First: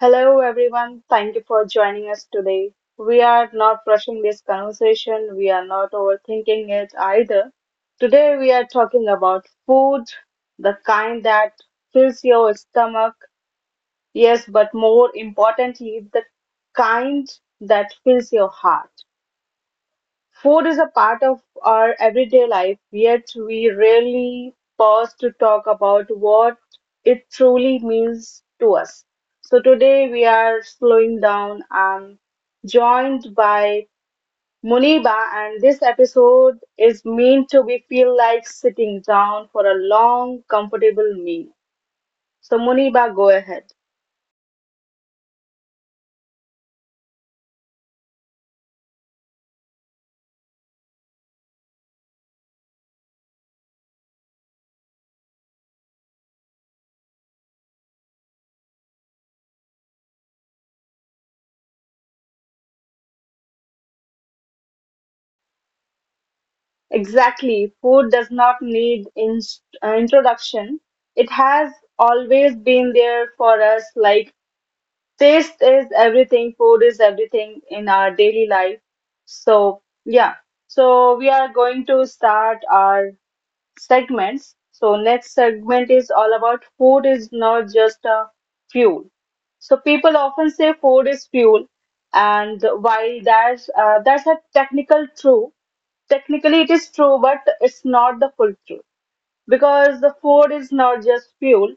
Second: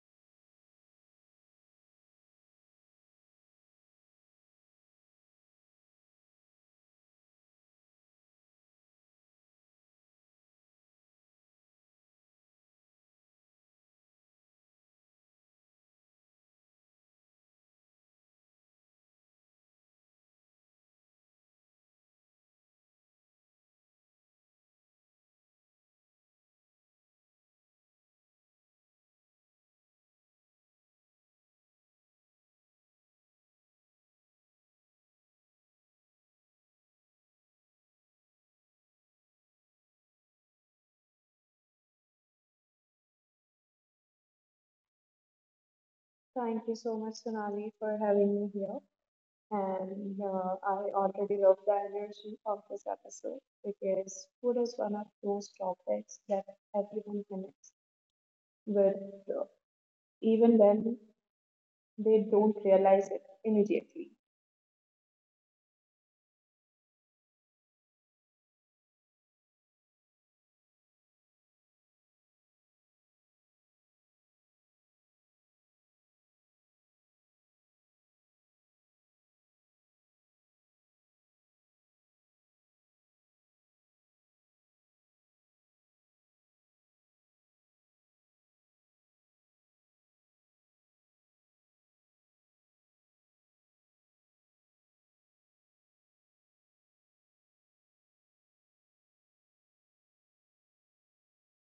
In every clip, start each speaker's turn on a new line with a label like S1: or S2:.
S1: Hello, everyone. Thank you for joining us today. We are not rushing this conversation, we are not overthinking it either. Today, we are talking about food, the kind that fills your stomach, yes, but more importantly, the kind that fills your heart. Food is a part of our everyday life, yet we rarely pause to talk about what it truly means to us. So today we are slowing down. I'm joined by Muniba, and this episode is meant to be feel like sitting down for a long, comfortable meal. So Muniba, go ahead.
S2: Thank you so much, Sonali, for having me here. And I already love the energy of this episode because food is one of those topics that everyone connects with, uh, even when they don't realize it immediately.
S1: Exactly. Food does not need introduction. It has always been there for us. Like, taste is everything, food is everything in our daily life. So, yeah. So, we are going to start our segments. So next segment is all about food is not just a fuel. So people often say food is fuel, and while that's a technical true, technically it is true, but it's not the full truth because the food is not just fuel.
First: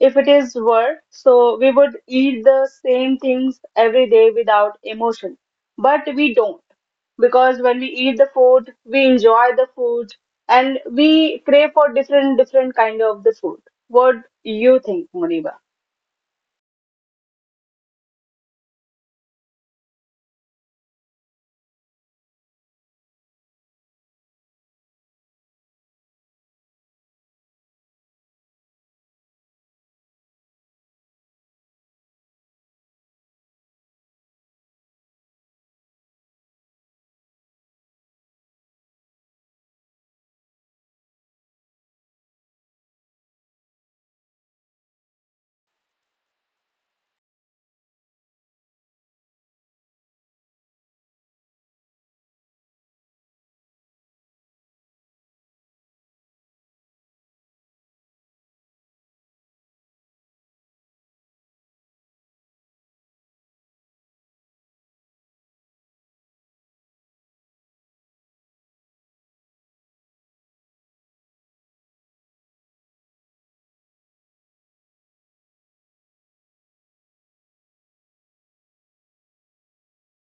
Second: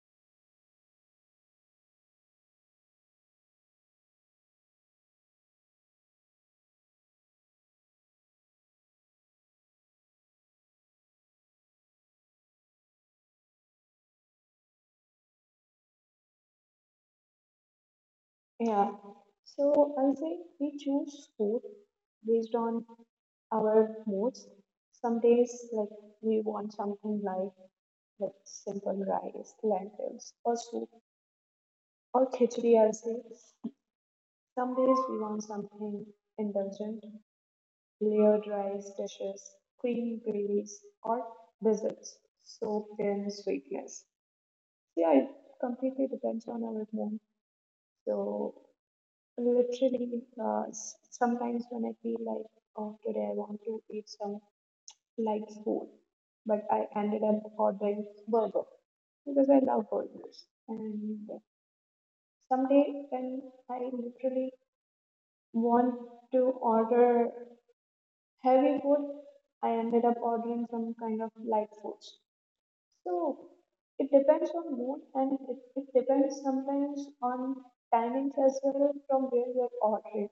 S1: If it is work, so we would eat the same things every day without emotion. But we don't, because when we eat the food, we enjoy the food and we crave for different kind of the food. What you think, Muniba?
S2: Yeah. So I'll say we choose food based on our moods. Some days, we want something like simple rice, lentils, or soup, or khichdi, I'll say. Some days we want something indulgent, layered rice dishes, creamy gravies, or desserts soaked in sweetness. Yeah, it completely depends on our mood. So, literally, sometimes when I feel like, oh, today I want to eat some light food, but I ended up ordering burger because I love burgers. And someday when I literally want to order heavy food, I ended up ordering some kind of light foods. So it depends on mood and it depends sometimes on timings as well from where you're ordering.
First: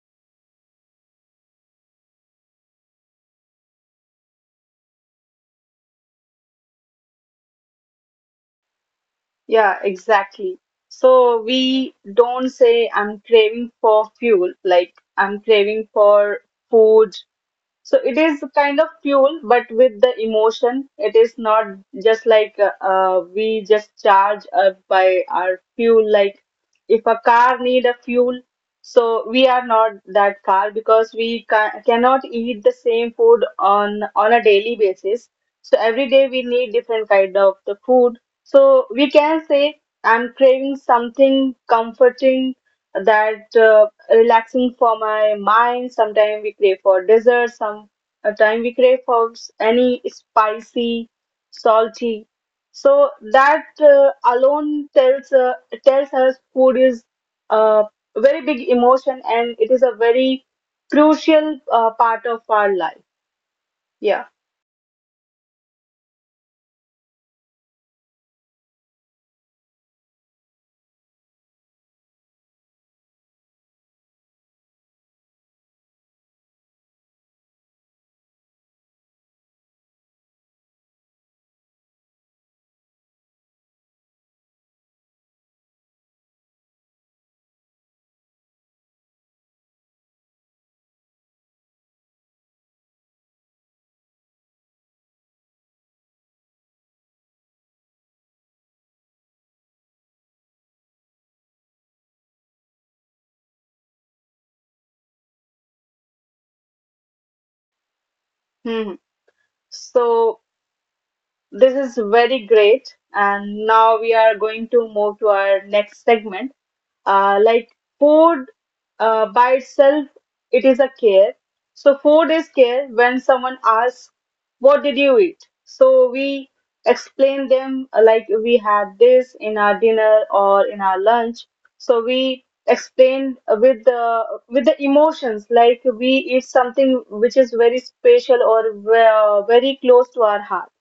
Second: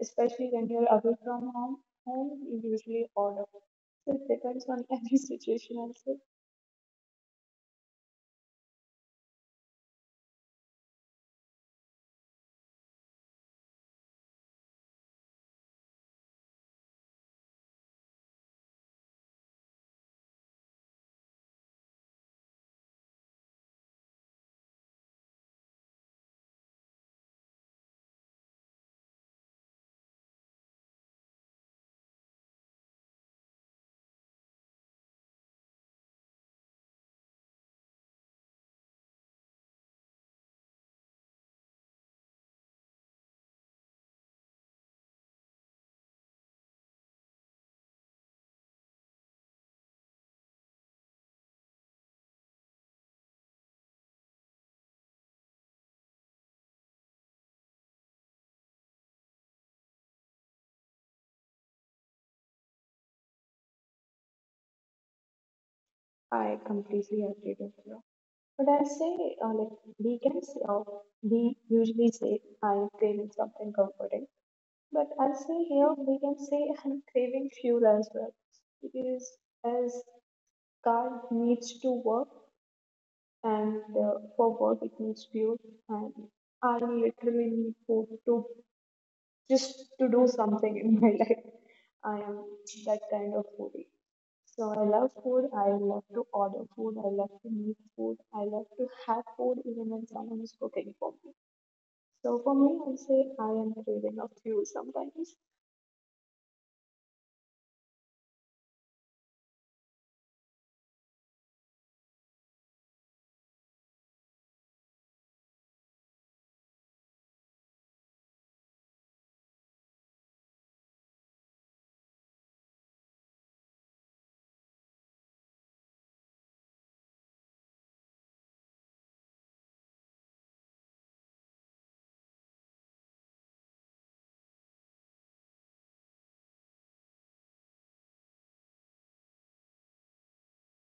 S2: Especially when you're away from home, home you usually order. So it depends on every situation also.
S1: Yeah, exactly. So we don't say I'm craving for fuel, like I'm craving for food. So it is kind of fuel, but with the emotion, it is not just like we just charge up by our fuel. Like if a car need a fuel, so we are not that car because we ca cannot eat the same food on a daily basis. So every day we need different kind of the food. So we can say I'm craving something comforting, that relaxing for my mind. Sometimes we crave for dessert. Sometimes we crave for any spicy, salty. So that alone tells us food is a very big emotion and it is a very crucial part of our life. Yeah.
S2: I completely agree with you. But I say like weekends we usually say I'm craving something comforting. But I say here we can say I'm craving fuel as well because as car needs to work and for work it needs fuel, and I literally need food to just to do something in my life. I am that kind of foodie. So I love food. I love to order food. I love to make food. I love to have food even when someone is cooking for me. So for me, I say I am craving a fuel sometimes.
S1: Hmm. So this is very great. And now we are going to move to our next segment. Like, food, by itself, it is a care. So food is care when someone asks, "What did you eat?" So we explain them, like we had this in our dinner or in our lunch. So we explain with the emotions, like we eat something which is very special or very close to our heart.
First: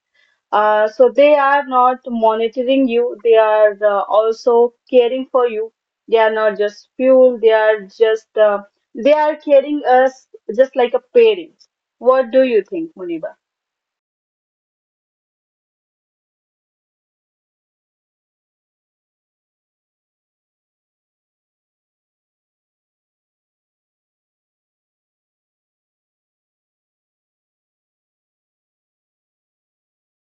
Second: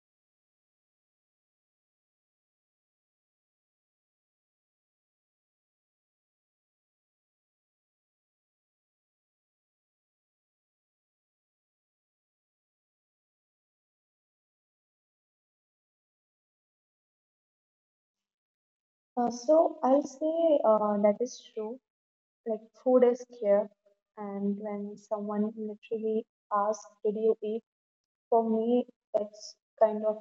S1: So they are not monitoring you. They are also caring for you. They are not just fuel. They are caring us, just like a parent. What do you think, Muniba?
S2: So I'll say that is true. Like food is here, and when someone literally asks, "Did you eat?" For me, that's kind of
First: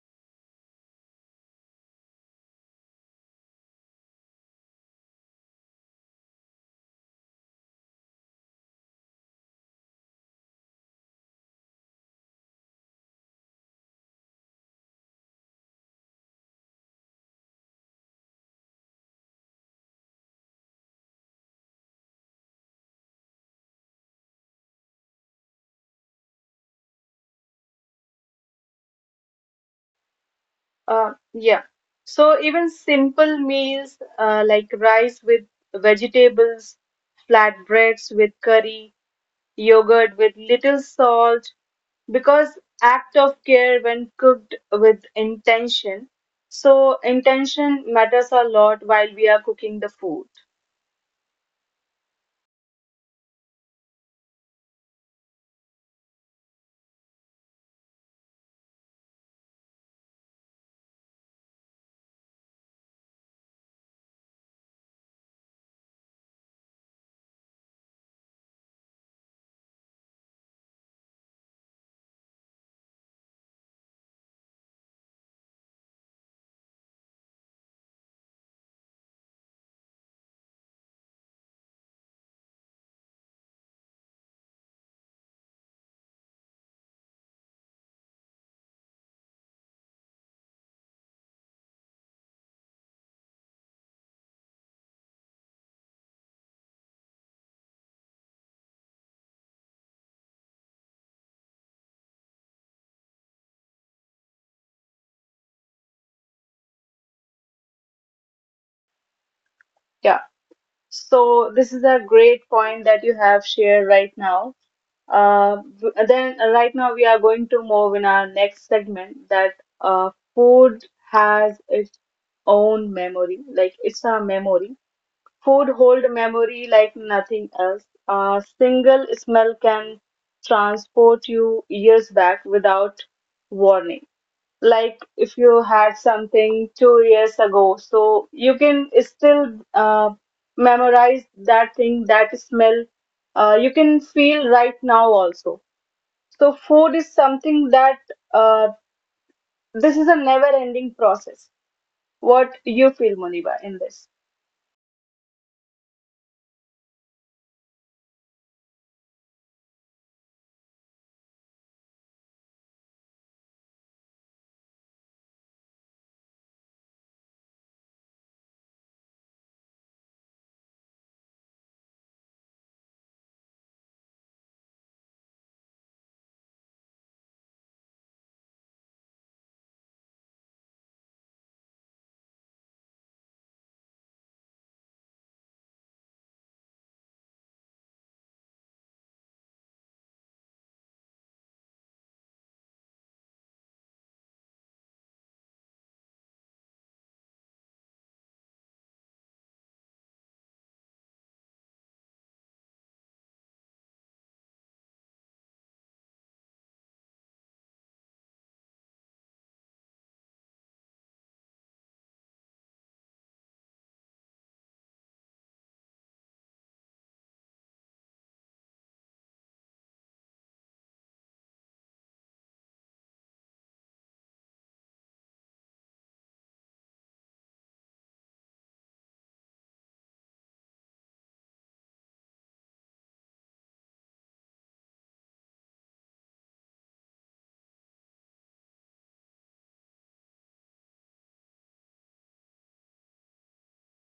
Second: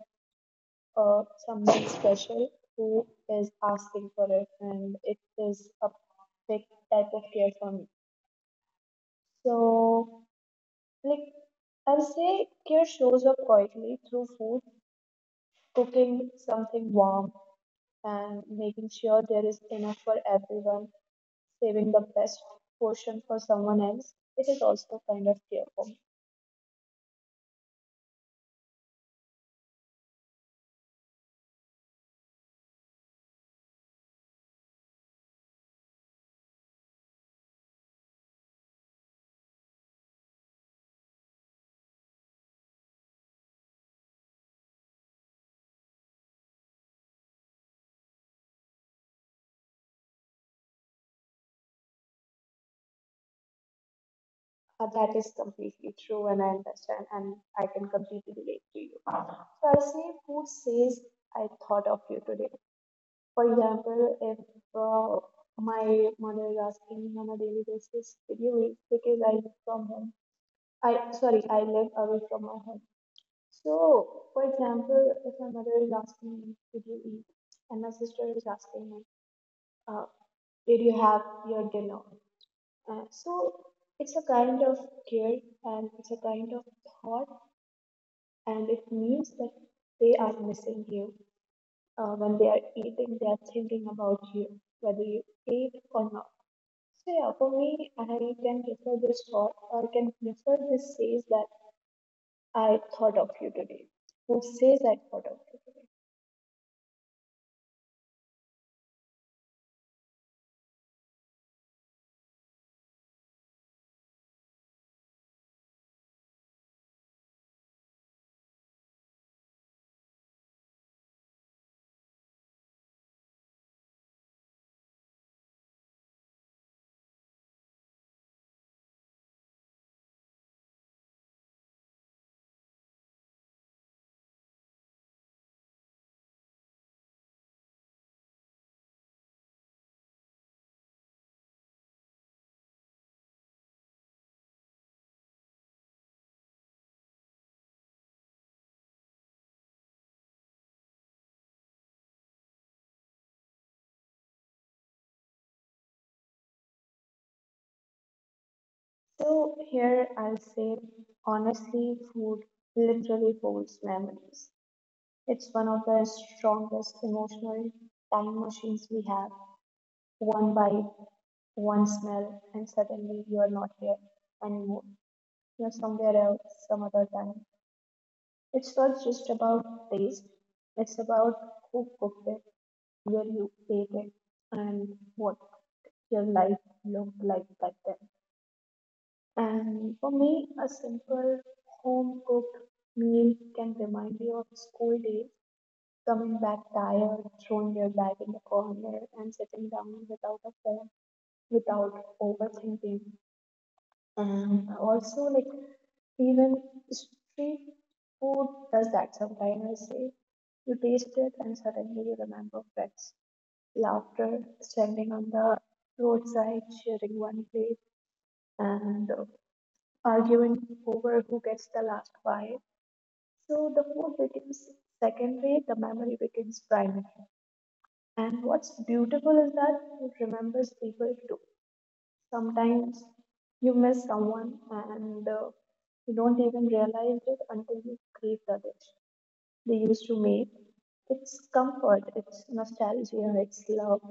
S2: someone special who is asking for it, and it is a big type of care for me. So, like I'll say, care shows up quietly through food, cooking something warm, and making sure there is enough for everyone saving the best portion for someone else, it is also kind of fearful.
S1: Yeah. So even simple meals, like rice with vegetables, flatbreads with curry, yogurt with little salt, because act of care when cooked with intention. So intention matters a lot while we are cooking the food.
S2: That is completely true, and I understand, and I can completely relate to you. So I say, who says I thought of you today? For example, if uh, my mother is asking me on a daily basis, "Did you eat?" Because I live from home. I sorry, I live away from my home. So, for example, if my mother is asking me, "Did you eat?" and my sister is asking me, uh, did you have your dinner? So it's a kind of care and it's a kind of thought, and it means that they are missing you. When they are eating, they are thinking about you, whether you ate or not. So yeah, for me, I can prefer this thought, or I can prefer this says that I thought of you today. Who says I thought of you today?
S1: Yeah, so this is a great point that you have shared right now we are going to move in our next segment that, food has its own memory, like it's a memory. Food hold memory like nothing else. A single smell can transport you years back without warning. Like if you had something 2 years ago, so you can still uh, memorize that thing, that smell. You can feel right now also. So food is something that uh, this is a never-ending process. What you feel, Muniba, in this?
S2: So here I'll say honestly, food literally holds memories. It's one of the strongest emotional time machines we have. One bite, one smell, and suddenly you are not here anymore. You're somewhere else, some other time. It's not just about taste, it's about who cooked it, where you ate it, and what your life looked like back then. And for me, a simple home cooked meal can remind me of school days coming back tired, throwing their bag in the corner, and sitting down without a phone, without overthinking. And also, like, even street food does that sometimes, I say. You taste it, and suddenly you remember friends, laughter, standing on the roadside, sharing one plate, and arguing over who gets the last bite. So the food becomes secondary, the memory becomes primary. And what's beautiful is that it remembers people too. Sometimes you miss someone and you don't even realize it until you crave the dish they used to make. It's comfort, it's nostalgia, it's love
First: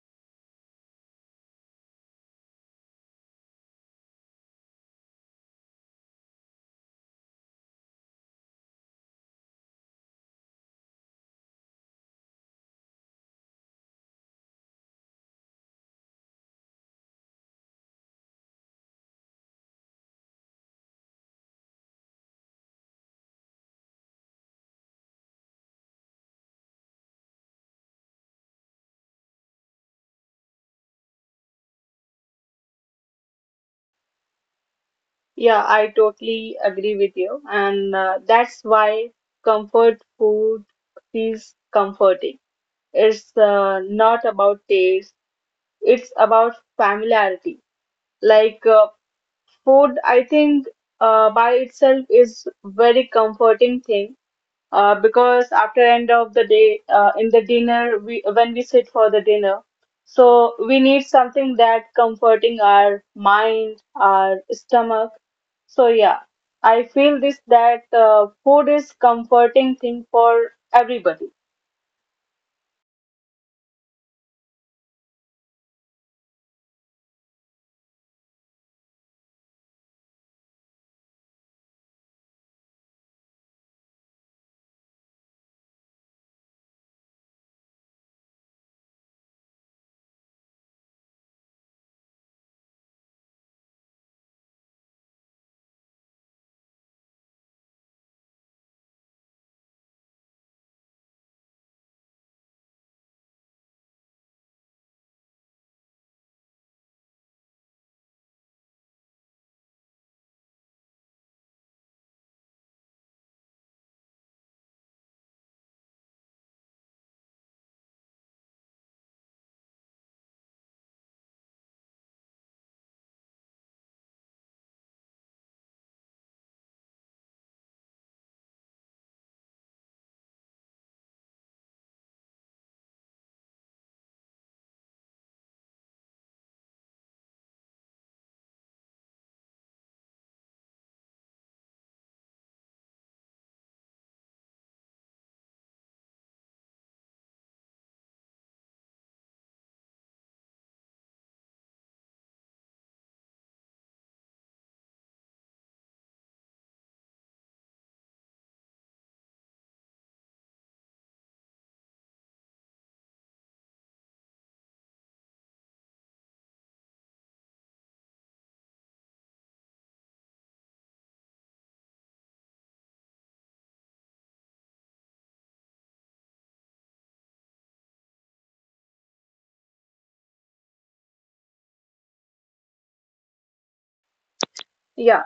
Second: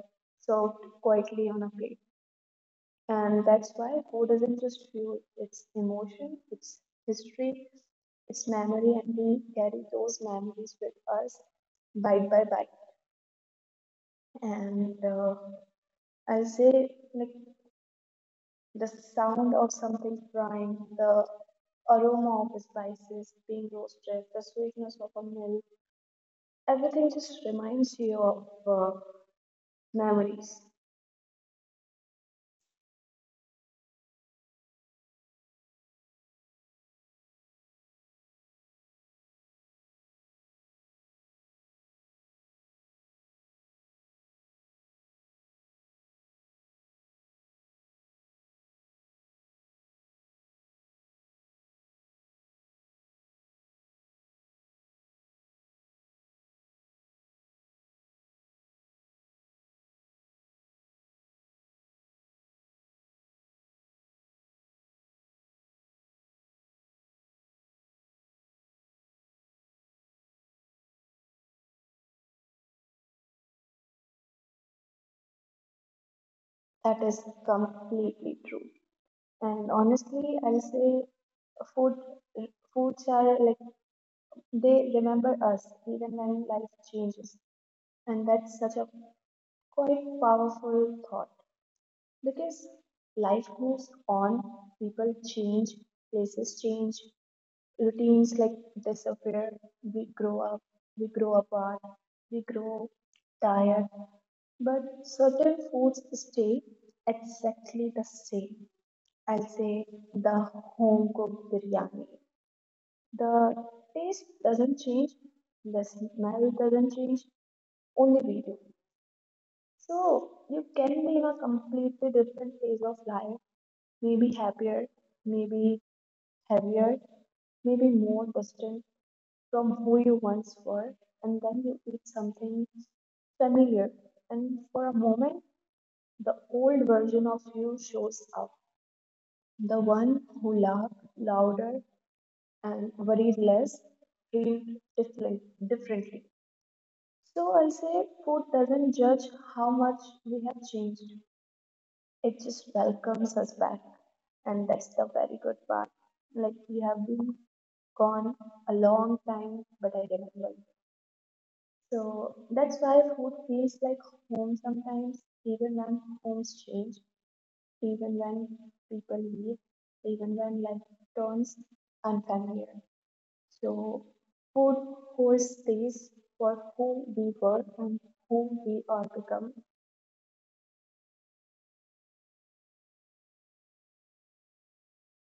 S2: served quietly on a plate. And that's why food isn't just fuel, it's emotion, it's history, it's memory, and we carry those memories with us bite by bite. And I'll say, like, the sound of something frying, the aroma of spices being roasted, the sweetness of a meal, everything just reminds you of memories.
S1: Yeah, I totally agree with you, and that's why comfort food is comforting. It's not about taste, it's about familiarity. Like, food, I think, by itself is very comforting thing, because after end of the day, in the dinner we when we sit for the dinner, so we need something that comforting our mind, our stomach. So yeah, I feel this that, food is comforting thing for everybody.
S2: That is completely true. And honestly, I'll say food foods are like they remember us even when life changes, and that's such a quite powerful thought because life moves on, people change, places change, routines like disappear, we grow up, we grow apart, we grow tired, but certain foods stay exactly the same. I'll say the home cooked biryani, the taste doesn't change, the smell doesn't change, only we do. So you can be in a completely different phase of life, maybe happier, maybe heavier, maybe more distant from who you once were, and then you eat something familiar, and for a moment, the old version of you shows up. The one who laughed louder and worried less, dreamed differently. So I say food doesn't judge how much we have changed. It just welcomes us back. And that's the very good part. Like we have been gone a long time, but I remember. So that's why food feels like home sometimes, even when homes change, even when people leave, even when life turns unfamiliar. So food holds space for who we were and who we are become.
S1: Yeah,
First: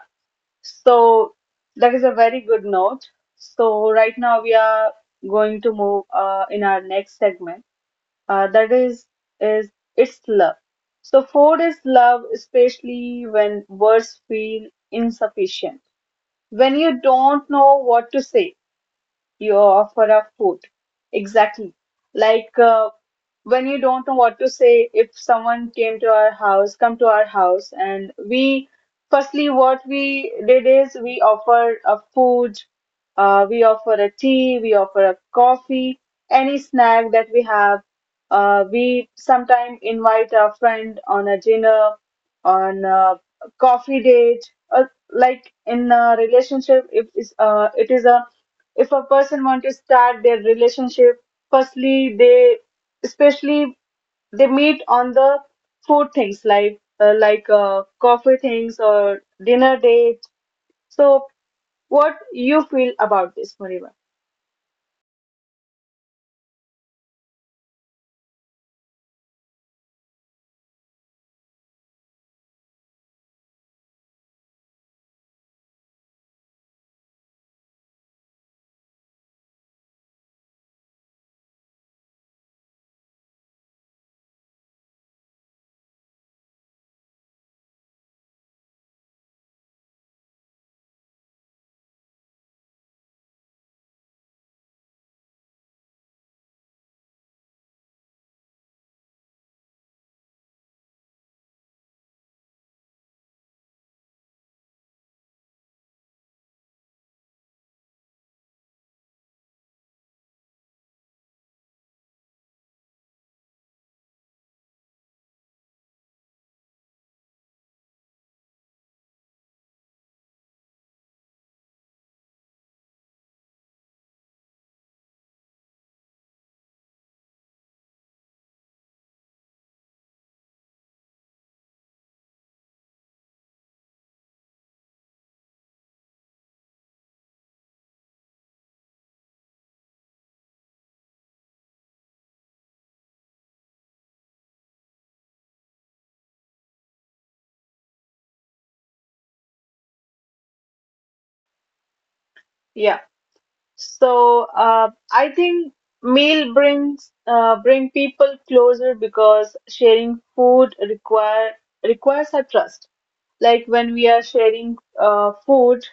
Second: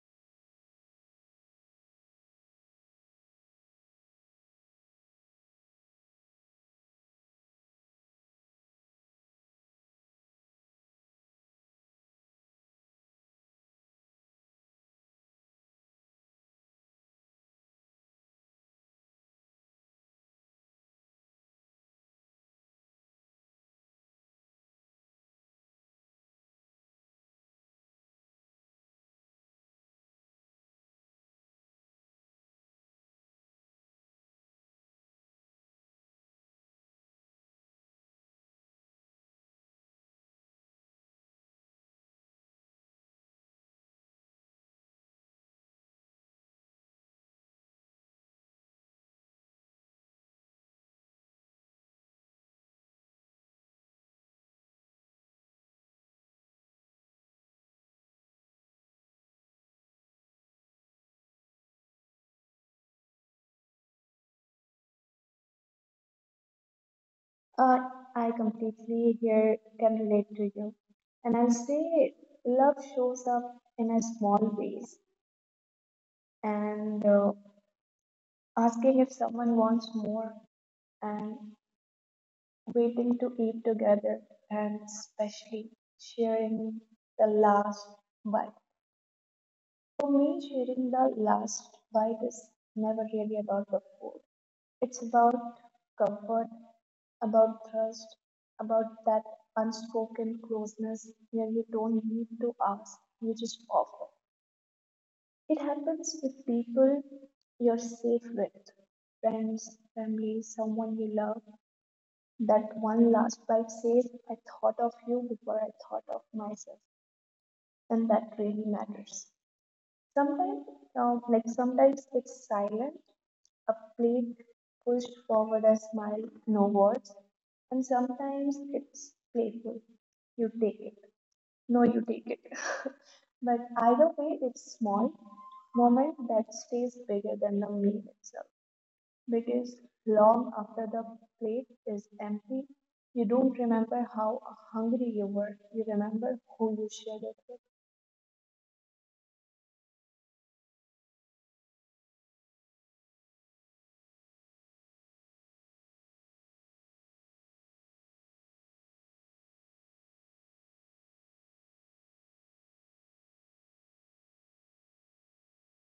S1: so that is a very good note. So right now we are going to move, in our next segment, that is it's love. So food is love, especially when words feel insufficient. When you don't know what to say, you offer a food. Exactly. Like, when you don't know what to say, if someone came to our house, and we firstly, what we did is we offer a food. We offer a tea, we offer a coffee, any snack that we have. We sometimes invite a friend on a dinner, on a coffee date. Like, in a relationship. If it is it is a if a person want to start their relationship, firstly especially they meet on the food things, like, coffee things or dinner date. So what you feel about this, Mariva?
S2: Uh, I completely here can relate to you. And I'll say love shows up in a small ways and asking if someone wants more and waiting to eat together and especially sharing the last bite. For me, sharing the last bite is never really about the food. It's about comfort, about thirst, about that unspoken closeness where you don't need to ask, you just offer. It happens with people you're safe with, friends, family, someone you love. That one last bite says, I thought of you before I thought of myself, and that really matters. Sometimes, Sometimes it's silent, a plate pushed forward, a smile, no words, and sometimes it's playful. You take it. No, you take it. But either way, it's small moment that stays bigger than the meal itself because long after the plate is empty, you don't remember how hungry you were, you remember who you shared it with.
S1: Yeah. So I think meal bring people closer because sharing food requires a trust. Like when we are sharing food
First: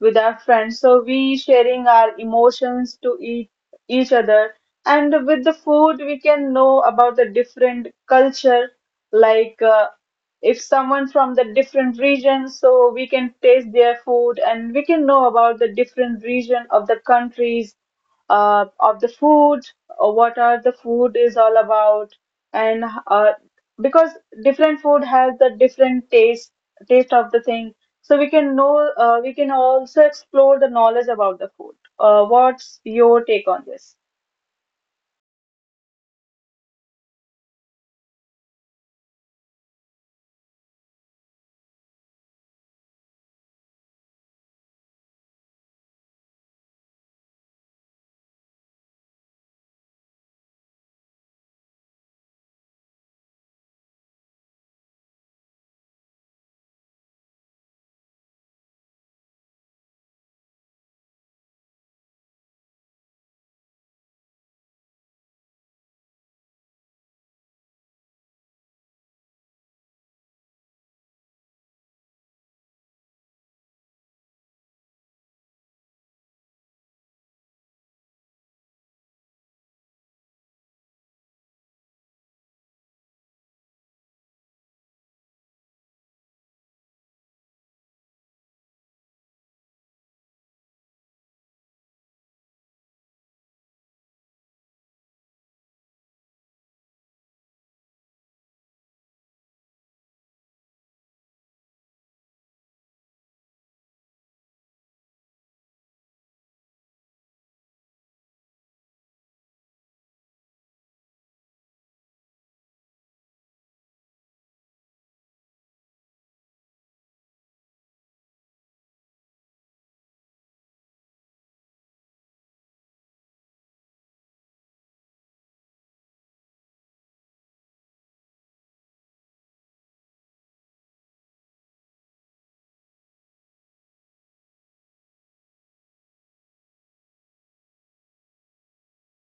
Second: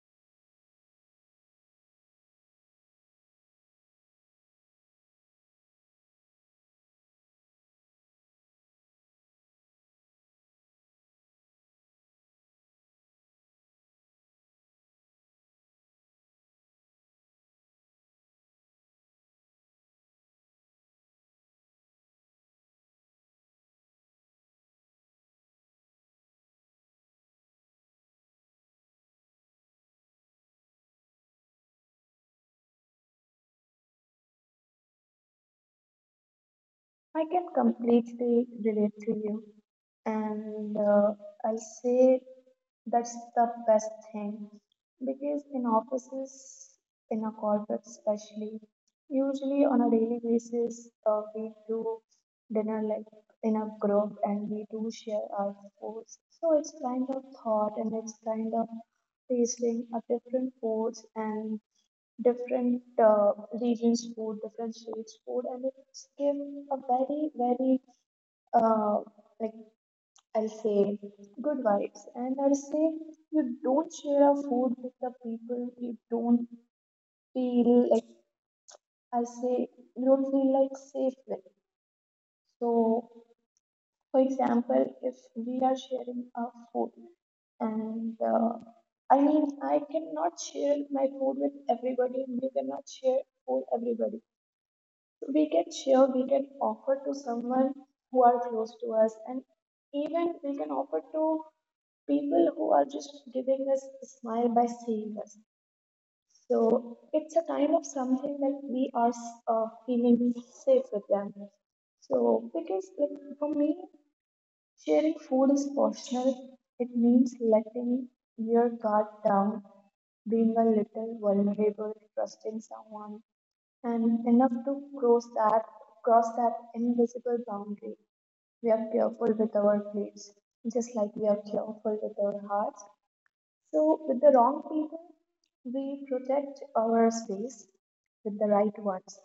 S1: with our friends, so we sharing our emotions to each other. And with the food we can know about the different culture. Like, if someone from the different region, so we can taste their food and we can know about the different region of the countries, of the food, what are the food is all about, and because different food has the different taste of the thing. So we can also explore the knowledge about the food. What's your take on this?
S2: I can completely relate to you, and I'll say that's the best thing because in offices, in a corporate especially, usually on a daily basis, we do dinner like in a group and we do share our foods. So it's kind of thought and it's kind of tasting a different foods and different regions' food, different states' food, and it's give a very, very, uh, like I'll say, good vibes. And I'll say, you don't share a food with the people you don't feel like, I'll say, you don't feel like safe with. So, for example, if we are sharing our food, and I mean, I cannot share my food with everybody, and we cannot share food everybody. We can share, we can offer to someone who are close to us, and even we can offer to people who are just giving us a smile by seeing us. So it's a kind of something that we are feeling safe with them. So because like for me, sharing food is personal. It means letting your guard down, being a little vulnerable, trusting someone and enough to cross that cross that invisible boundary. We are careful with our plates, just like we are careful with our hearts. So with the wrong people, we protect our space with the right ones.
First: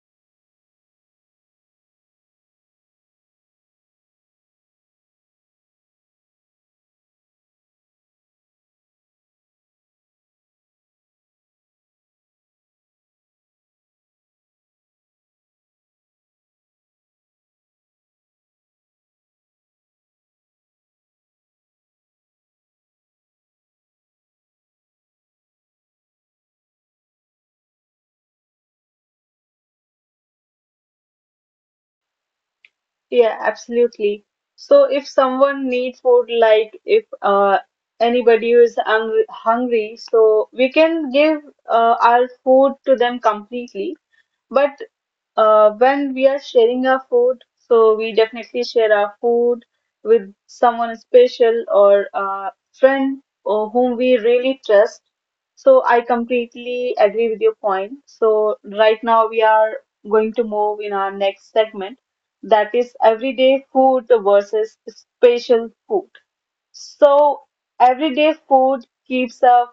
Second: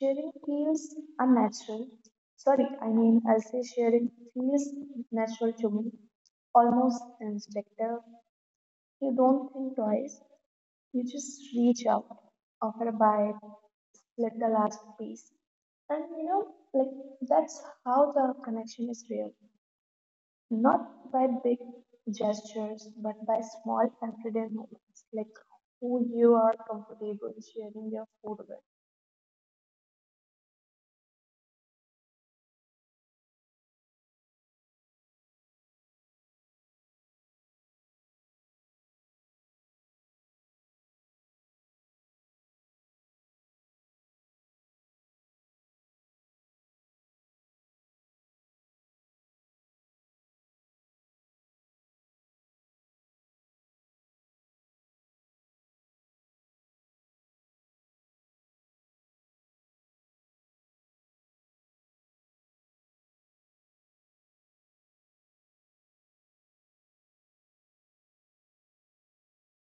S2: Sharing feels unnatural. Sorry, I mean I'll say sharing feels natural to me, almost instinctive. You don't think twice. You just reach out, offer a bite, split the last piece. And you know, like that's how the connection is real. Not by big gestures, but by small everyday moments, like who you are comfortable sharing your food with.
S1: Yeah, absolutely. So if someone needs food, like if anybody is hungry, so we can give our food to them completely. But when we are sharing our food, so we definitely share our food with someone special or a friend or whom we really trust. So I completely agree with your point. So right now we are going to move in our next segment, that is everyday food versus special food. So everyday food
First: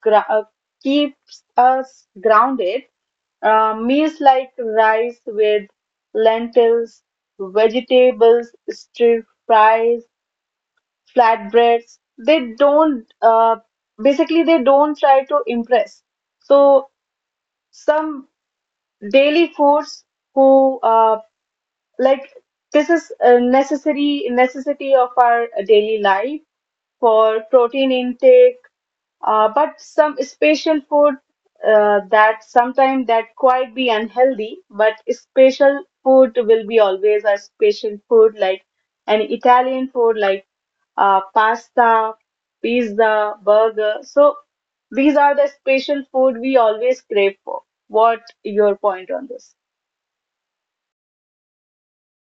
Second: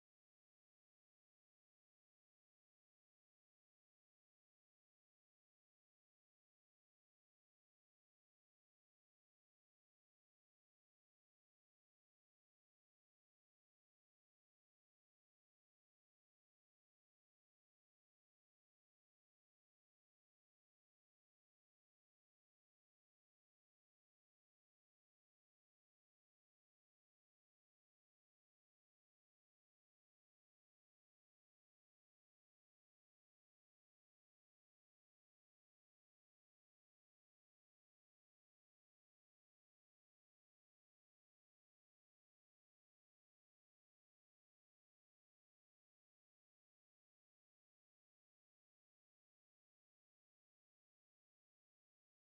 S1: gra- uh, keeps us grounded. Meals like rice with lentils, vegetables, stir fries, flatbreads. They don't try to impress. So some daily foods who, like, this is a necessary necessity of our daily life for protein intake. But some special food, that sometimes that quite be unhealthy, but special food will be always a special food, like an Italian food, like, pasta, pizza, burger. So these are the special food we always crave for. What your point on this?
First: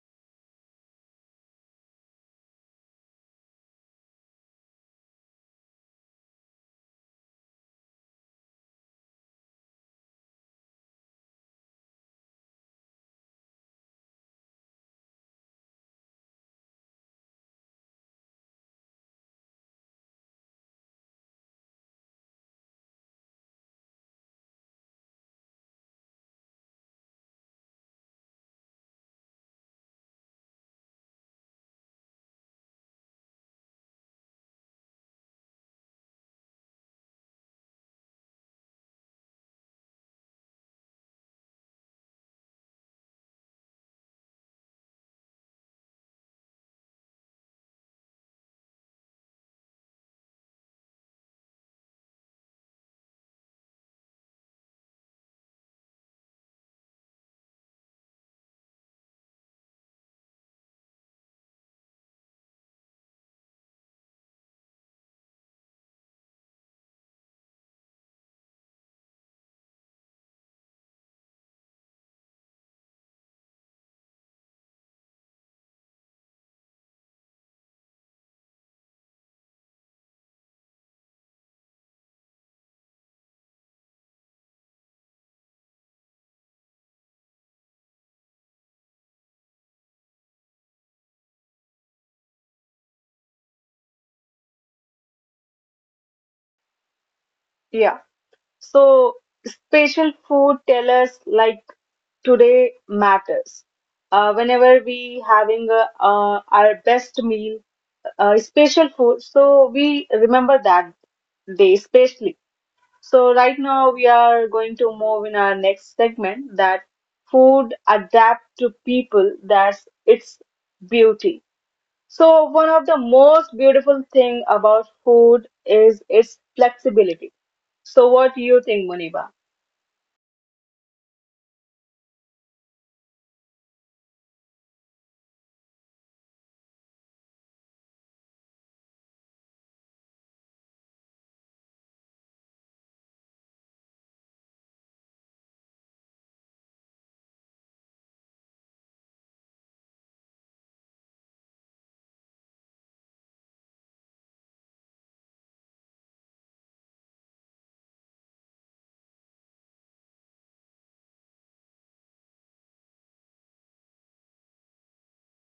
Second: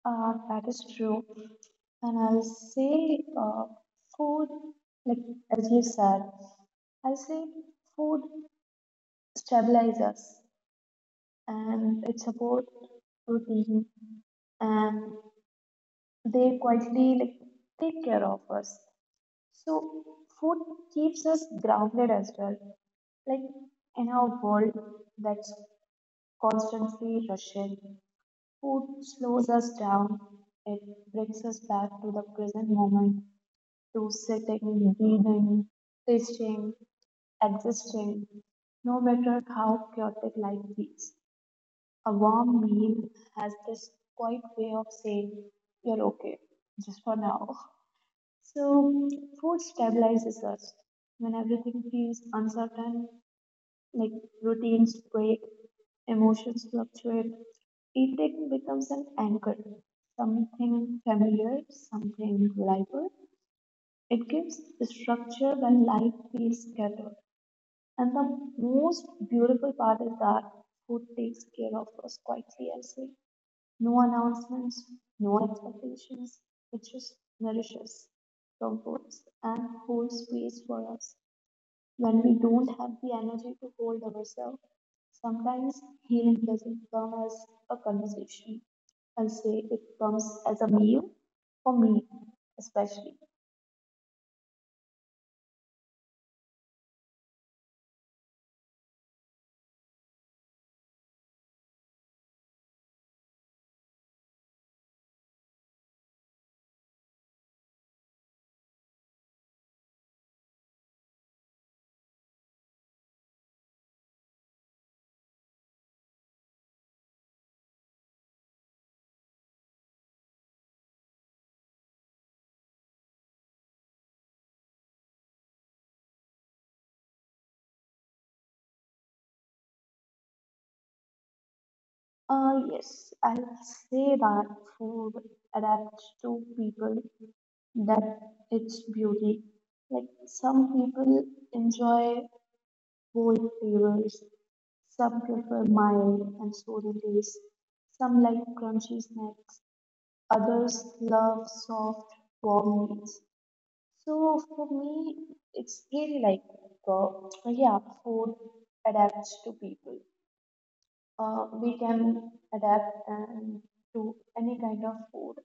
S2: That is true. And I'll say food, like as you said, I'll say food stabilizes and it supports routine and they quietly like take care of us. So food keeps us grounded as well. Like in our world that's constantly rushing, food slows us down. It brings us back to the present moment, to sitting, breathing, tasting, existing. No matter how chaotic life is, a warm meal has this quiet way of saying you're okay just for now. So, food stabilizes us when everything feels uncertain, like routines break, emotions fluctuate. Eating becomes an anchor, something familiar, something reliable. It gives structure when life feels scattered. And the most beautiful part is that food takes care of us quietly, I say. No announcements, no expectations. It just nourishes, comforts, and holds space for us when we don't have the energy to hold ourselves. Sometimes healing doesn't come as a conversation. I'll say it comes as a meal for me, especially.
S1: Yeah. So spatial food tell us like today matters. Whenever we having our best meal, spatial food, so we remember that day spatially. So right now we are going to move in our next segment, that food adapt to people. That's its beauty. So one of the most beautiful thing about food is its flexibility. So what do you think, Muniba?
S2: Yes, I say that food adapts to people, that its beauty. Like some people enjoy bold flavors. Some prefer mild and sooty taste. Some like crunchy snacks. Others love soft, warm meals. So for me, it's really like, uh, yeah, food adapts to people. We can adapt and to any kind of food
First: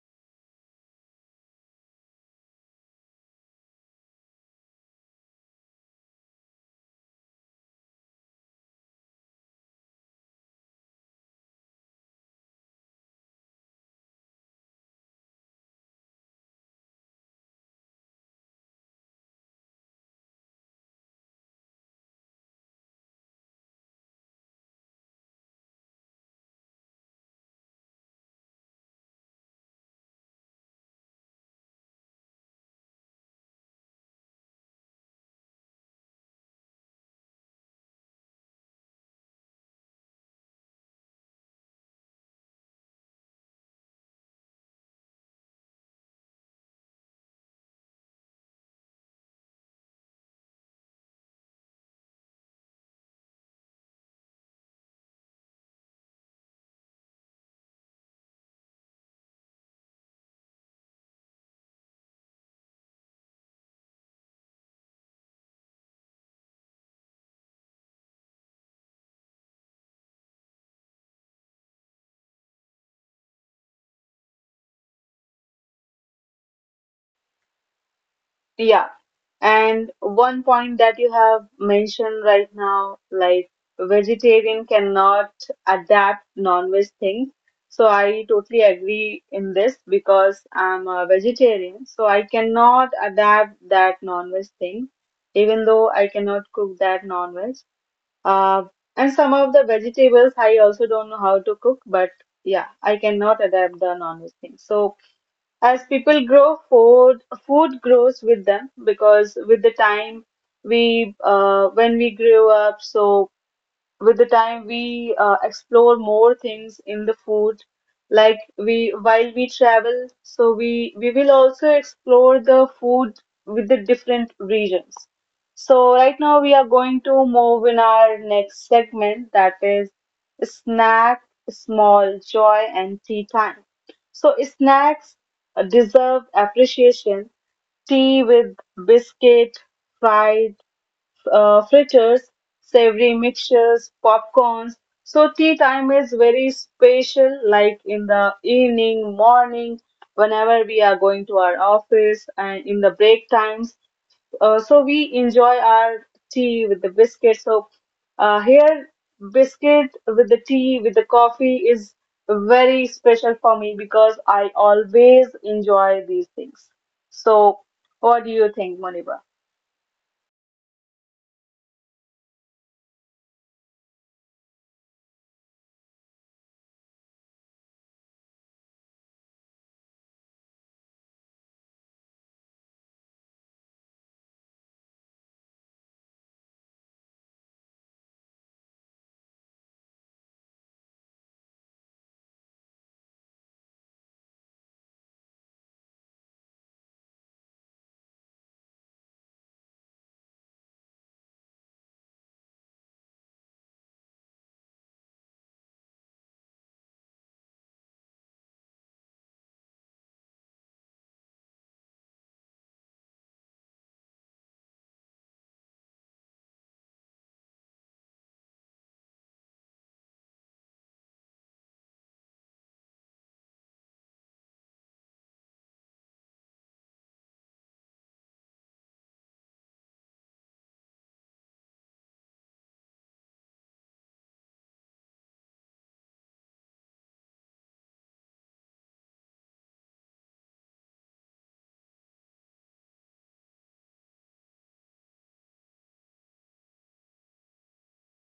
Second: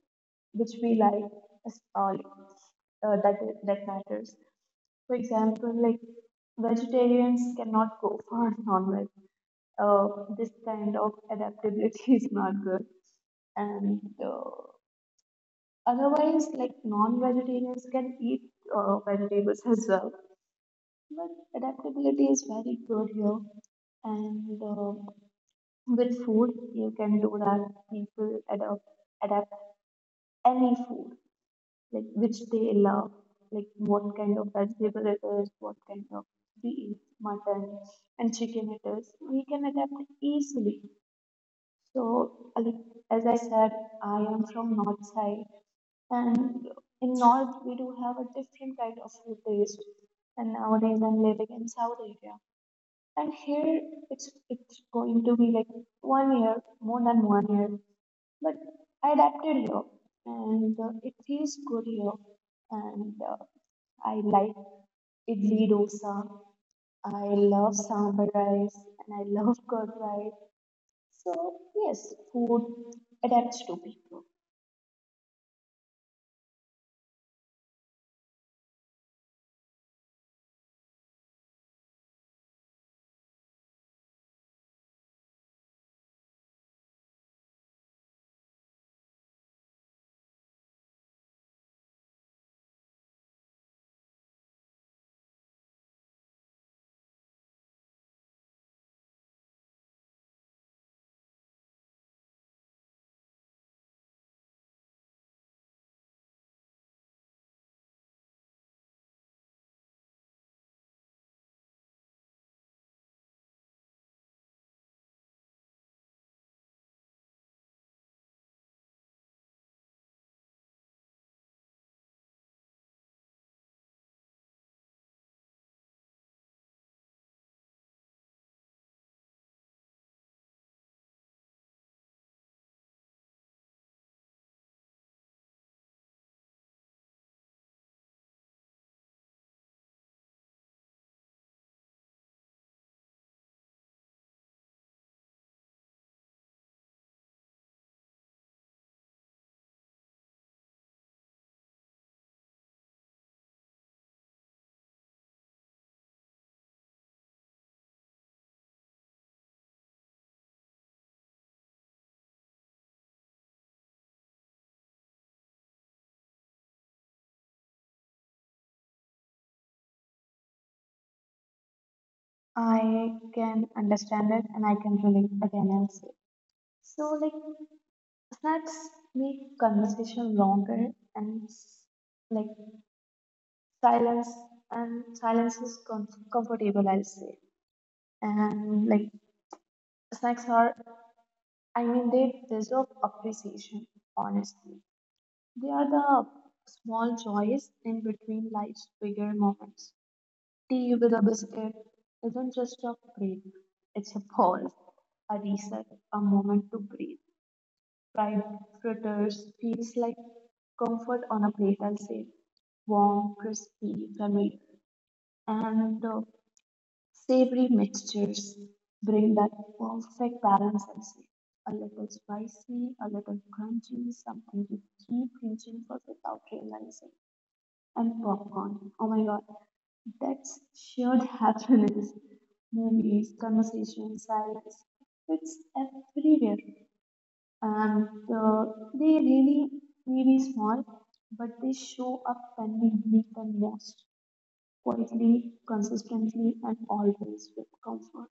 S2: which we like is all uh, that that matters. For example, like vegetarians cannot go for non-veg, uh, this kind of adaptability is not good. And otherwise, like non vegetarians can eat vegetables as well. But adaptability is very good here. And with food, you can do that. People adapt any food, like which they love, like what kind of vegetable it is, what kind of we eat, mutton and chicken it is. We can adapt easily. So, as I said, I am from North side, and in North we do have a different kind of food taste. And nowadays I'm living in South Asia, and here it's going to be like 1 year, more than 1 year. But I adapted here, and it feels good here. And I like idli dosa. I love sambar rice, and I love curd rice. So yes, food adapts to people.
S1: Yeah. And one point that you have mentioned right now, like vegetarian cannot adapt non-veg things. So I totally agree in this because I'm a vegetarian, so I cannot adapt that non-veg thing, even though I cannot cook that non-veg. Uh, and some of the vegetables I also don't know how to cook, but yeah, I cannot adapt the non-veg thing. So as people grow, food grows with them, because with the time we when we grew up, so with the time we, explore more things in the food. Like, we while we travel, so we will also explore the food with the different regions. So right now we are going to move in our next segment, that is snack, small joy and tea time. So snacks deserve appreciation. Tea with biscuit, fried, fritters, savory mixtures, popcorns. So tea time is very special, like in the evening, morning, whenever we are going to our office and in the break times. So we enjoy our tea with the biscuit. So here, biscuit with the tea, with the coffee is very special for me because I always enjoy these things. So what do you think, Moniba?
S2: I can understand it and I can relate again and say. So like snacks make conversation longer and like silence, and silence is comfortable, I'll say. And like snacks are, I mean, they deserve appreciation, honestly. They are the small joys in between life's bigger moments. Tea with a biscuit isn't just a break, it's a pause, a reset, a moment to breathe. Fried fritters feels like comfort on a plate, I'll say. Warm, crispy, curry, and savory mixtures bring that perfect balance, I'll say. A little spicy, a little crunchy, something you keep reaching for without realizing. And popcorn. Oh my god, that's shared happiness. Movies, conversations, silence. It's everywhere. And they really may be small, but they show up when we need them most. Quietly, consistently, and always with comfort.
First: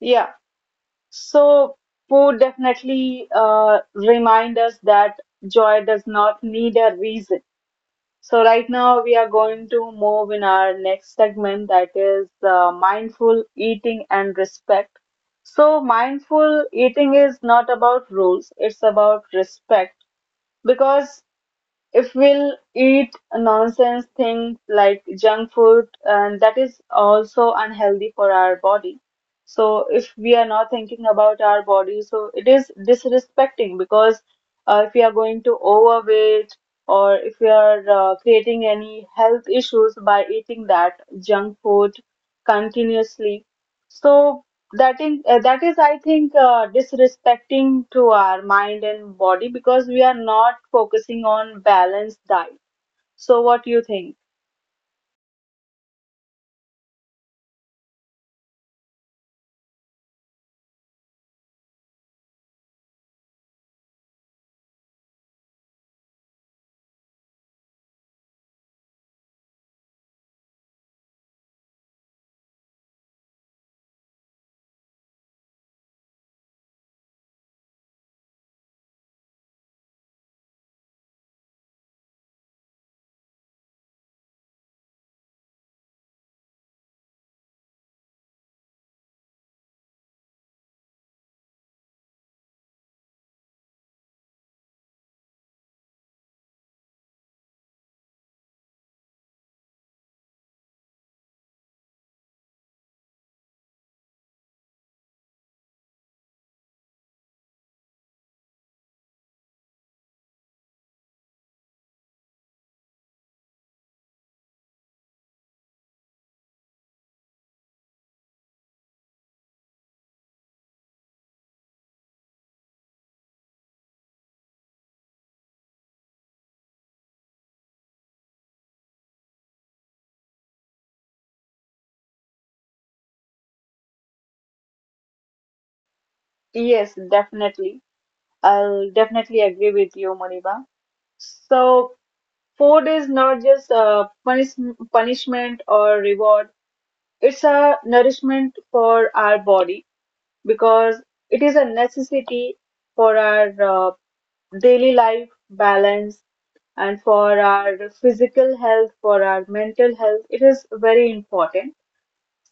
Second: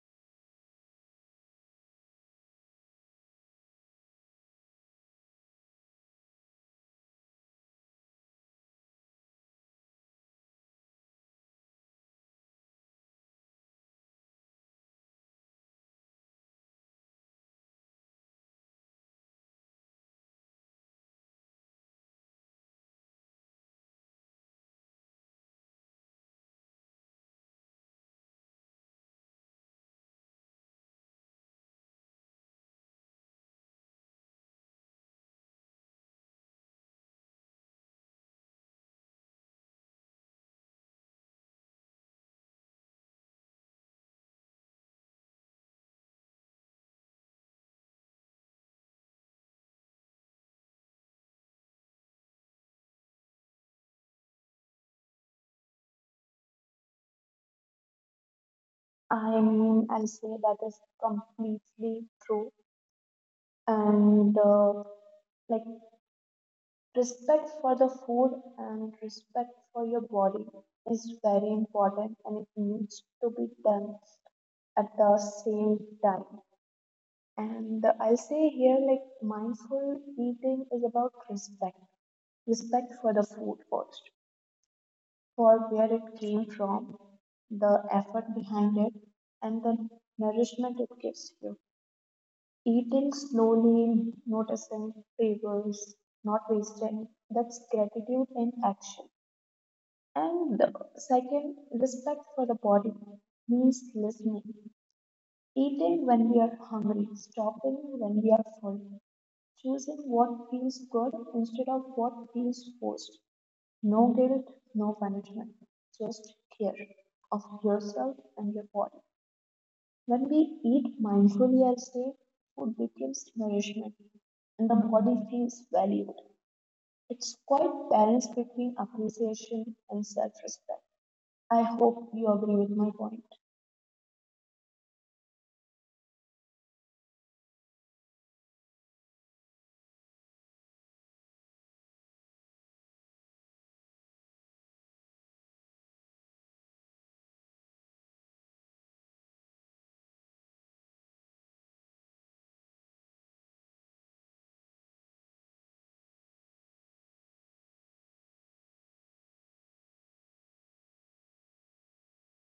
S1: Yeah. So, food definitely remind us that joy does not need a reason. So, right now we are going to move in our next segment, that is, mindful eating and respect. So, mindful eating is not about rules, it's about respect, because if we'll eat nonsense things like junk food, and that is also unhealthy for our body. So if we are not thinking about our body, so it is disrespecting, because if we are going to overweight, or if we are, creating any health issues by eating that junk food continuously, so that is, I think, disrespecting to our mind and body, because we are not focusing on balanced diet. So what do you think?
S2: I mean, I'll say that is completely true. And like respect for the food and respect for your body is very important and it needs to be done at the same time. And I'll say here, like, mindful eating is about respect. Respect for the food first, for where it came from, the effort behind it, and the nourishment it gives you. Eating slowly, noticing flavors, not wasting, that's gratitude in action. And the second, respect for the body means listening, eating when we are hungry, stopping when we are full, choosing what feels good instead of what feels forced. No guilt, no punishment, just care of yourself and your body. When we eat mindfully, I'll say, food becomes nourishment and the body feels valued. It's quite balance between appreciation and self-respect. I hope you agree with my point.
S1: Yes, definitely. I'll definitely agree with you, Muniba. So food is not just a punishment or reward. It's a nourishment for our body, because it is a necessity for our, daily life balance, and for our physical health, for our mental health. It is very important.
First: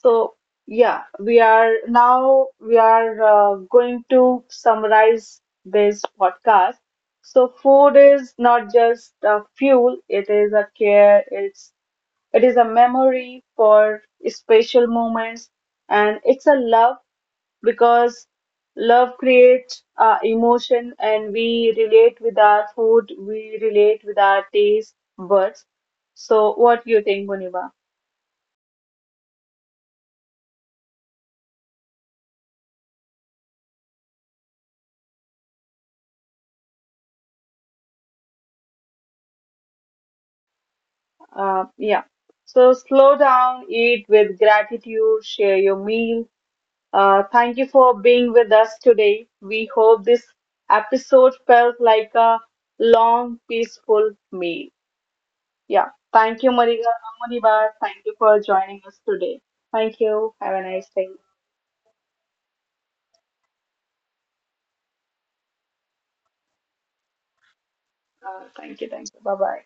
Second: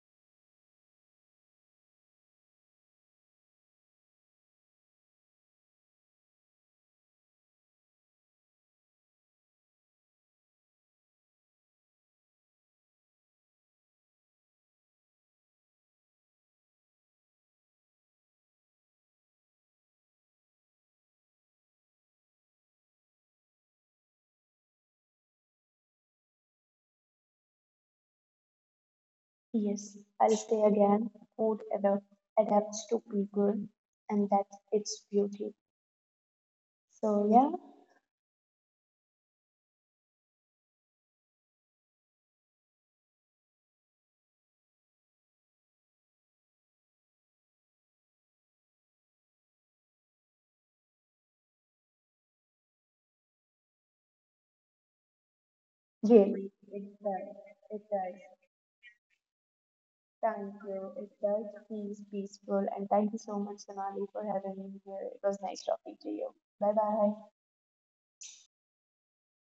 S1: So, yeah, we are going to summarize this podcast. So, food is not just a fuel, it is a care, it is a memory for special moments, and it's a love, because love creates, emotion, and we relate with our food, we relate with our taste buds. So, what do you think, Muniba?
S2: Yes, I'll say again, food adapts to people, and that's its beauty. So yeah,
S1: Yeah. So slow down, eat with gratitude, share your meal. Thank you for being with us today. We hope this episode felt like a long, peaceful meal. Yeah.
S2: yeah,
S1: Thank you,
S2: it
S1: Mariga
S2: does.
S1: Munibar.
S2: It
S1: Thank you
S2: does.
S1: for joining us today. Thank you. Have
S2: Thank
S1: a nice
S2: you.
S1: day.
S2: It does feel peaceful, and thank you so much, Sonali, for having me here. It was nice talking to you. Bye bye.
S1: Thank you. Thank you. Bye bye.